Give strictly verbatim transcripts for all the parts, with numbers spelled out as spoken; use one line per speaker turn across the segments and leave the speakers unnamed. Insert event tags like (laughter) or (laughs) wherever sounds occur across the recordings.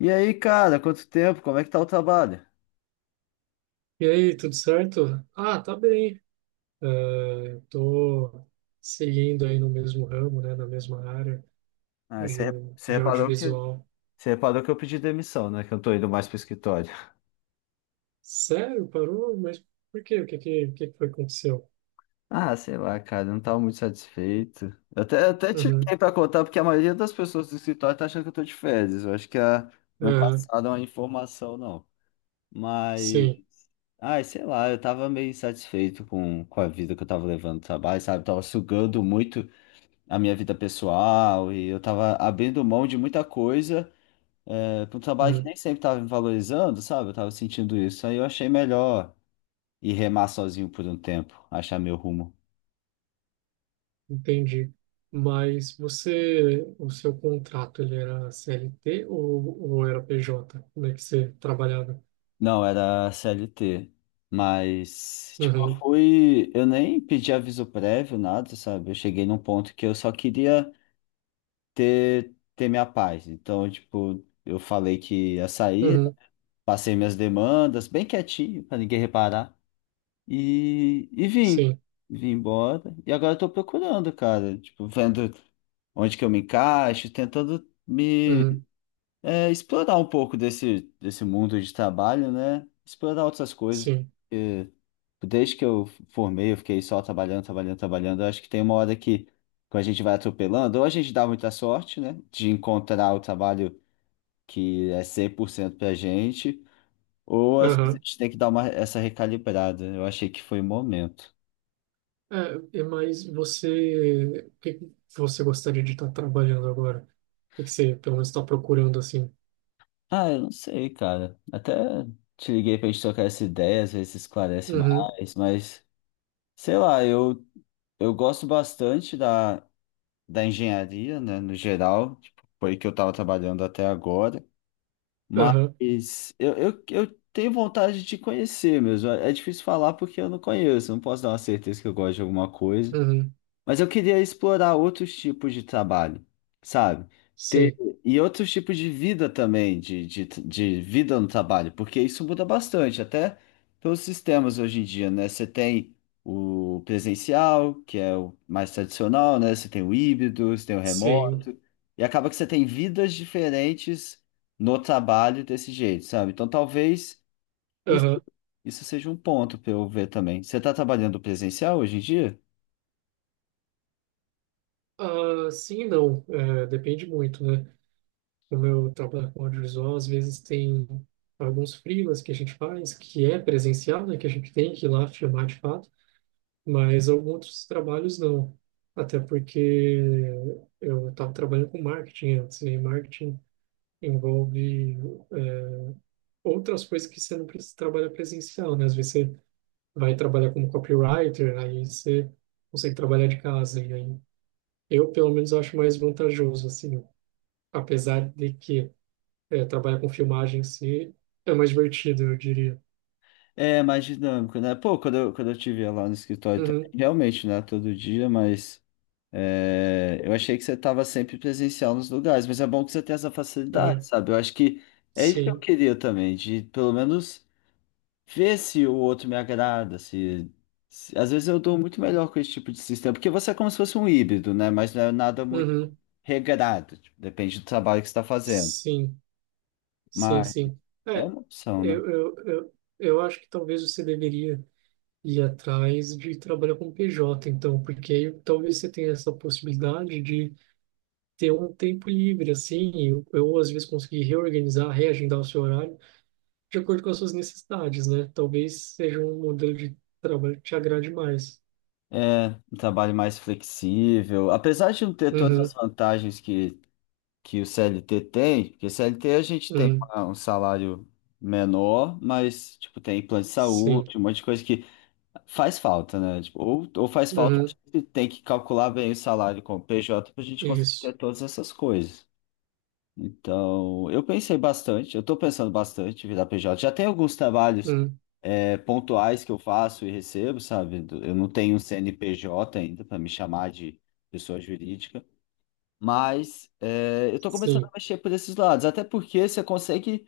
E aí, cara, quanto tempo? Como é que tá o trabalho?
E aí, tudo certo? Ah, tá bem. Eh, tô seguindo aí no mesmo ramo, né, na mesma área
Ah,
de,
você, você
de
reparou que,
audiovisual.
você reparou que eu pedi demissão, né? Que eu tô indo mais pro escritório. (laughs)
Sério? Parou? Mas por quê? O que que, o que que foi que aconteceu?
Ah, sei lá, cara, eu não tava muito satisfeito. Eu até, eu até te liguei
Uhum,
pra contar, porque a maioria das pessoas do escritório tá achando que eu tô de férias. Eu acho que ah, não
aham,
passaram a informação, não. Mas,
sim.
ai, sei lá, eu tava meio insatisfeito com, com a vida que eu tava levando no trabalho, sabe? Tava sugando muito a minha vida pessoal e eu tava abrindo mão de muita coisa, é, para um trabalho que
Hum,
nem sempre estava me valorizando, sabe? Eu tava sentindo isso. Aí eu achei melhor ir remar sozinho por um tempo, achar meu rumo.
entendi. Mas você, o seu contrato, ele era C L T ou, ou era P J? Como é que você trabalhava?
Não, era C L T. Mas, tipo, eu
Uhum,
fui. Eu nem pedi aviso prévio, nada, sabe? Eu cheguei num ponto que eu só queria ter, ter minha paz. Então, tipo, eu falei que ia sair,
uhum,
passei minhas demandas, bem quietinho, pra ninguém reparar. E, e vim.
sim,
Vim embora. E agora eu tô procurando, cara. Tipo, vendo onde que eu me encaixo, tentando me
uhum,
é, explorar um pouco desse, desse mundo de trabalho, né? Explorar outras coisas,
sim,
porque desde que eu formei, eu fiquei só trabalhando, trabalhando, trabalhando. Eu acho que tem uma hora que, quando a gente vai atropelando, ou a gente dá muita sorte, né? De encontrar o trabalho que é cem por cento pra gente, ou às vezes a
aham.
gente tem que dar uma, essa recalibrada. Eu achei que foi o momento.
É, é, mas você, o que que você gostaria de estar trabalhando agora? O que que você, pelo menos, está procurando assim?
Ah, eu não sei, cara. Até te liguei pra gente trocar essa ideia, às vezes esclarece
Uhum,
mais, mas sei lá, eu, eu gosto bastante da, da engenharia, né, no geral, tipo, foi que eu tava trabalhando até agora,
aham,
mas eu, eu, eu tenho vontade de conhecer mesmo. É é difícil falar porque eu não conheço, não posso dar uma certeza que eu gosto de alguma coisa.
uhum,
Mas eu queria explorar outros tipos de trabalho, sabe? Ter,
sim,
e outros tipos de vida também, de, de, de vida no trabalho, porque isso muda bastante, até pelos sistemas hoje em dia, né? Você tem o presencial, que é o mais tradicional, né? Você tem o híbrido, você tem o
sim,
remoto, e acaba que você tem vidas diferentes no trabalho desse jeito, sabe? Então talvez isso,
aham.
isso seja um ponto para eu ver também. Você está trabalhando presencial hoje em dia?
Ah, sim e não, é, depende muito, né? Como eu trabalho com audiovisual, às vezes tem alguns freelas que a gente faz, que é presencial, né? Que a gente tem que ir lá filmar de fato, mas alguns outros trabalhos não. Até porque eu estava trabalhando com marketing antes, e marketing envolve é, outras coisas que você não precisa trabalhar presencial, né? Às vezes você vai trabalhar como copywriter, aí você consegue trabalhar de casa. E aí eu, pelo menos, acho mais vantajoso, assim, apesar de que é, trabalhar com filmagem em si é mais divertido, eu diria.
É mais dinâmico, né? Pô, quando eu, quando eu te via lá no escritório também,
Uhum,
realmente, né? Todo dia, mas é, eu achei que você estava sempre presencial nos lugares, mas é bom que você tenha essa facilidade,
uhum,
sabe? Eu acho que é isso que eu
sim,
queria também, de pelo menos ver se o outro me agrada, se, se- às vezes eu dou muito melhor com esse tipo de sistema, porque você é como se fosse um híbrido, né? Mas não é nada muito
uhum,
regrado, tipo, depende do trabalho que você está fazendo.
sim, sim,
Mas
sim.
é
É,
uma opção, né?
eu, eu, eu, eu acho que talvez você deveria ir atrás de trabalhar com P J, então, porque aí talvez você tenha essa possibilidade de ter um tempo livre, assim, eu, eu às vezes conseguir reorganizar, reagendar o seu horário de acordo com as suas necessidades, né? Talvez seja um modelo de trabalho que te agrade mais.
É, um trabalho mais flexível. Apesar de não ter todas as
Uhum,
vantagens que, que o C L T tem, porque C L T a gente tem
uhum,
uma- um salário menor, mas tipo, tem plano de
sim,
saúde, um monte de coisa que faz falta, né? Tipo, ou, ou faz falta, a
uhum,
gente tem que calcular bem o salário com o P J para a gente conseguir
isso,
ter todas essas coisas. Então, eu pensei bastante, eu estou pensando bastante em virar P J. Já tem alguns trabalhos
uhum,
é, pontuais que eu faço e recebo, sabe? Do- Eu não tenho um C N P J ainda para me chamar de pessoa jurídica, mas é, eu estou começando
sim,
a mexer por esses lados, até porque você consegue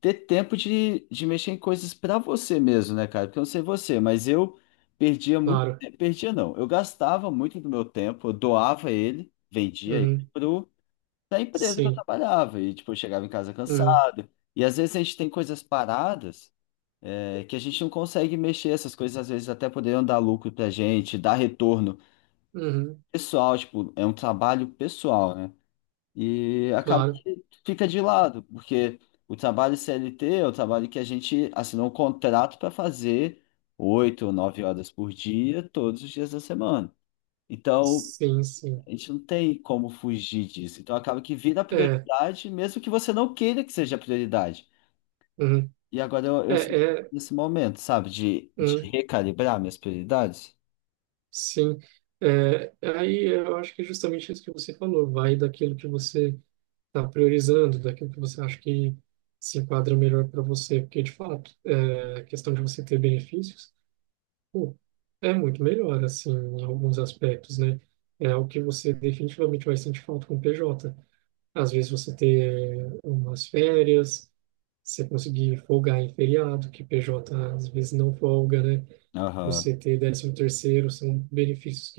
ter tempo de, de mexer em coisas para você mesmo, né, cara? Porque eu não sei você, mas eu perdia muito
claro,
tempo, perdia não, eu gastava muito do meu tempo, eu doava ele, vendia ele
uhum,
pro, pra empresa que eu
sim,
trabalhava, e tipo, eu chegava em casa
uhum,
cansado, e às vezes a gente tem coisas paradas é que a gente não consegue mexer, essas coisas às vezes até poderiam dar lucro pra gente, dar retorno
uhum,
pessoal, tipo, é um trabalho pessoal, né? E acaba
claro,
que fica de lado, porque o trabalho C L T é o trabalho que a gente assinou um contrato para fazer oito ou nove horas por dia, todos os dias da semana. Então,
sim, sim,
a gente não tem como fugir disso. Então, acaba que vira
é,
prioridade, mesmo que você não queira que seja prioridade.
uhum,
E agora eu,
é,
eu sinto que eu tô
é,
nesse momento, sabe? De, de
uhum.
recalibrar minhas prioridades.
Sim, é, aí eu acho que é justamente isso que você falou, vai daquilo que você está priorizando, daquilo que você acha que se enquadra melhor para você, porque de fato, é, a questão de você ter benefícios, pô, é muito melhor, assim, em alguns aspectos, né? É o que você definitivamente vai sentir falta com o P J. Às vezes você ter umas férias, você conseguir folgar em feriado, que P J às vezes não folga, né?
Aham.
Você ter décimo terceiro, são benefícios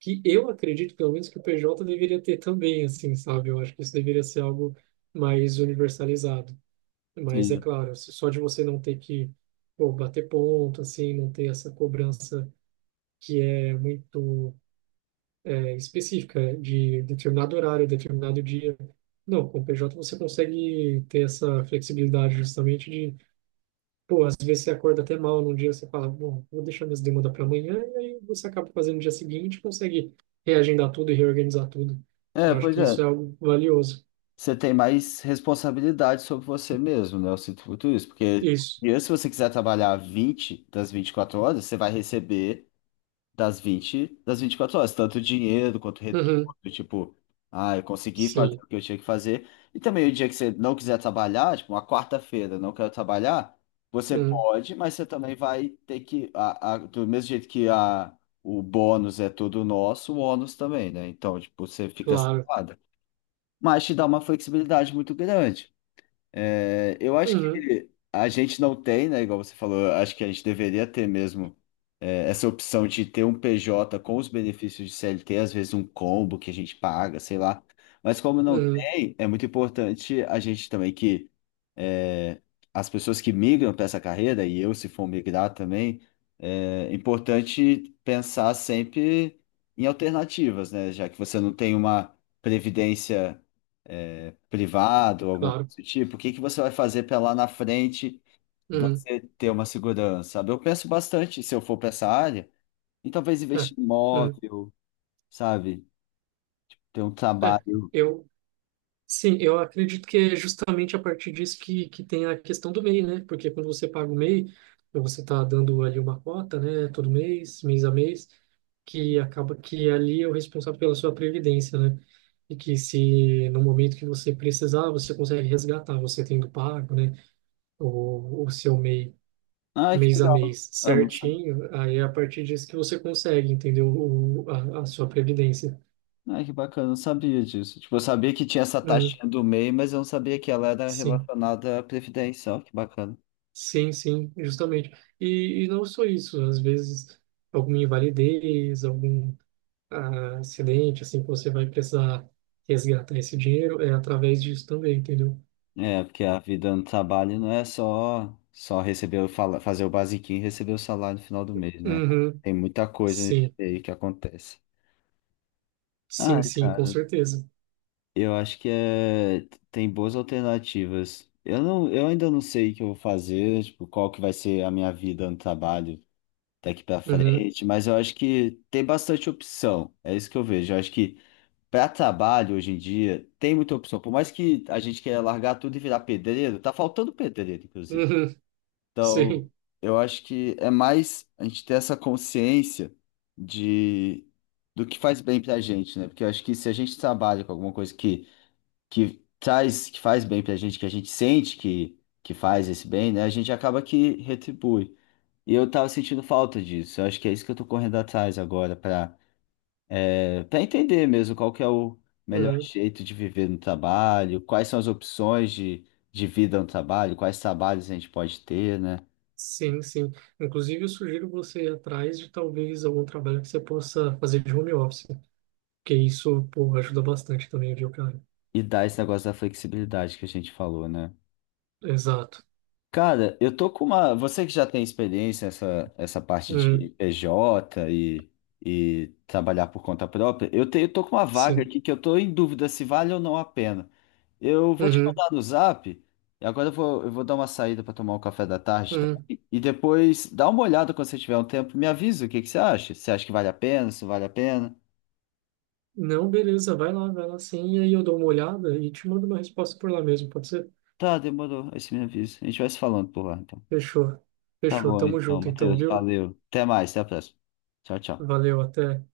que eu acredito, pelo menos, que o P J deveria ter também, assim, sabe? Eu acho que isso deveria ser algo mais universalizado. Mas é
Sim.
claro, só de você não ter que, pô, bater ponto, assim, não ter essa cobrança que é muito é, específica de determinado horário, determinado dia. Não, com o P J você consegue ter essa flexibilidade justamente de... Pô, às vezes você acorda até mal num dia, você fala, bom, vou deixar minhas demandas para amanhã, e aí você acaba fazendo no dia seguinte, consegue reagendar tudo e reorganizar tudo.
É,
Eu acho
pois
que
é.
isso é algo valioso.
Você tem mais responsabilidade sobre você mesmo, né? Eu sinto muito isso. Porque
Isso.
e se você quiser trabalhar vinte das vinte e quatro horas, você vai receber das vinte, das vinte e quatro horas, tanto dinheiro quanto retorno,
Uhum.
tipo, ah, eu consegui fazer
Sim.
o que eu tinha que fazer. E também o dia que você não quiser trabalhar, tipo, uma quarta-feira, não quero trabalhar, você
Uhum.
pode, mas você também vai ter que, a, a- do mesmo jeito que a, o bônus é todo nosso, o ônus também, né? Então, tipo, você fica sem
Claro.
nada. Mas te dá uma flexibilidade muito grande. É, eu acho
Uhum.
que a gente não tem, né? Igual você falou, acho que a gente deveria ter mesmo é, essa opção de ter um P J com os benefícios de C L T, às vezes um combo que a gente paga, sei lá. Mas como não
Uhum.
tem, é muito importante a gente também que é, as pessoas que migram para essa carreira, e eu se for migrar também, é importante pensar sempre em alternativas, né? Já que você não tem uma previdência é, privada ou alguma
Claro.
coisa do tipo, o que que você vai fazer para lá na frente
Uhum.
você ter uma segurança, sabe? Eu penso bastante, se eu for para essa área, em talvez
É.
investir em
Uhum.
imóvel, sabe? Ter um
É.
trabalho.
Eu... Sim, eu acredito que é justamente a partir disso que, que tem a questão do MEI, né? Porque quando você paga o MEI, você está dando ali uma cota, né? Todo mês, mês a mês, que acaba que ali é o responsável pela sua previdência, né? E que se no momento que você precisar, você consegue resgatar, você tendo pago, né? O, o seu MEI
Ai, que
mês a
legal.
mês
Ah, não sabia.
certinho, aí é a partir disso que você consegue, entendeu? O, a, a sua previdência.
Ai, que bacana, não sabia disso. Tipo, eu sabia que tinha essa
Uhum,
taxinha do MEI, mas eu não sabia que ela era
sim.
relacionada à previdência. Ó, que bacana.
Sim, sim, justamente. E, e não só isso, às vezes alguma invalidez, algum ah, acidente, assim, que você vai precisar resgatar esse dinheiro, é através disso também, entendeu?
É, porque a vida no trabalho não é só só receber, o fala- fazer o basiquinho e receber o salário no final do mês, né?
Uhum,
Tem muita coisa
sim,
aí que acontece.
sim,
Ai,
sim, com
cara.
certeza.
Eu acho que é, tem boas alternativas. Eu não, eu ainda não sei o que eu vou fazer, tipo, qual que vai ser a minha vida no trabalho daqui pra
Uhum,
frente, mas eu acho que tem bastante opção. É isso que eu vejo. Eu acho que para trabalho hoje em dia tem muita opção. Por mais que a gente queira largar tudo e virar pedreiro, tá faltando pedreiro, inclusive.
uhum, (laughs)
Então,
sim,
eu acho que é mais a gente ter essa consciência de do que faz bem pra gente, né? Porque eu acho que se a gente trabalha com alguma coisa que que traz, que faz bem pra gente, que a gente sente que, que faz esse bem, né? A gente acaba que retribui. E eu tava sentindo falta disso. Eu acho que é isso que eu tô correndo atrás agora pra é, para entender mesmo qual que é o melhor
uhum,
jeito de viver no trabalho, quais são as opções de, de vida no trabalho, quais trabalhos a gente pode ter, né?
sim, sim. Inclusive, eu sugiro você ir atrás de talvez algum trabalho que você possa fazer de home office, porque isso, pô, ajuda bastante também, viu, cara?
E dar esse negócio da flexibilidade que a gente falou, né?
Exato.
Cara, eu tô com uma. Você que já tem experiência nessa essa parte de
Uhum,
P J e, e trabalhar por conta própria, eu tenho, tô com uma vaga
sim.
aqui que eu tô em dúvida se vale ou não a pena. Eu vou te
Uhum,
mandar no Zap, e agora eu vou, eu vou dar uma saída para tomar um café da tarde
uhum.
também, e depois dá uma olhada quando você tiver um tempo, me avisa o que que você acha. Você acha que vale a pena, se não vale a pena?
Não, beleza, vai lá, vai lá sim, e aí eu dou uma olhada e te mando uma resposta por lá mesmo, pode ser?
Tá, demorou, aí você me avisa. A gente vai se falando por lá, então.
Fechou.
Tá
Fechou,
bom,
tamo
então,
junto então,
Matheus,
viu?
valeu. Até mais, até a próxima. Tchau, tchau.
Valeu, até.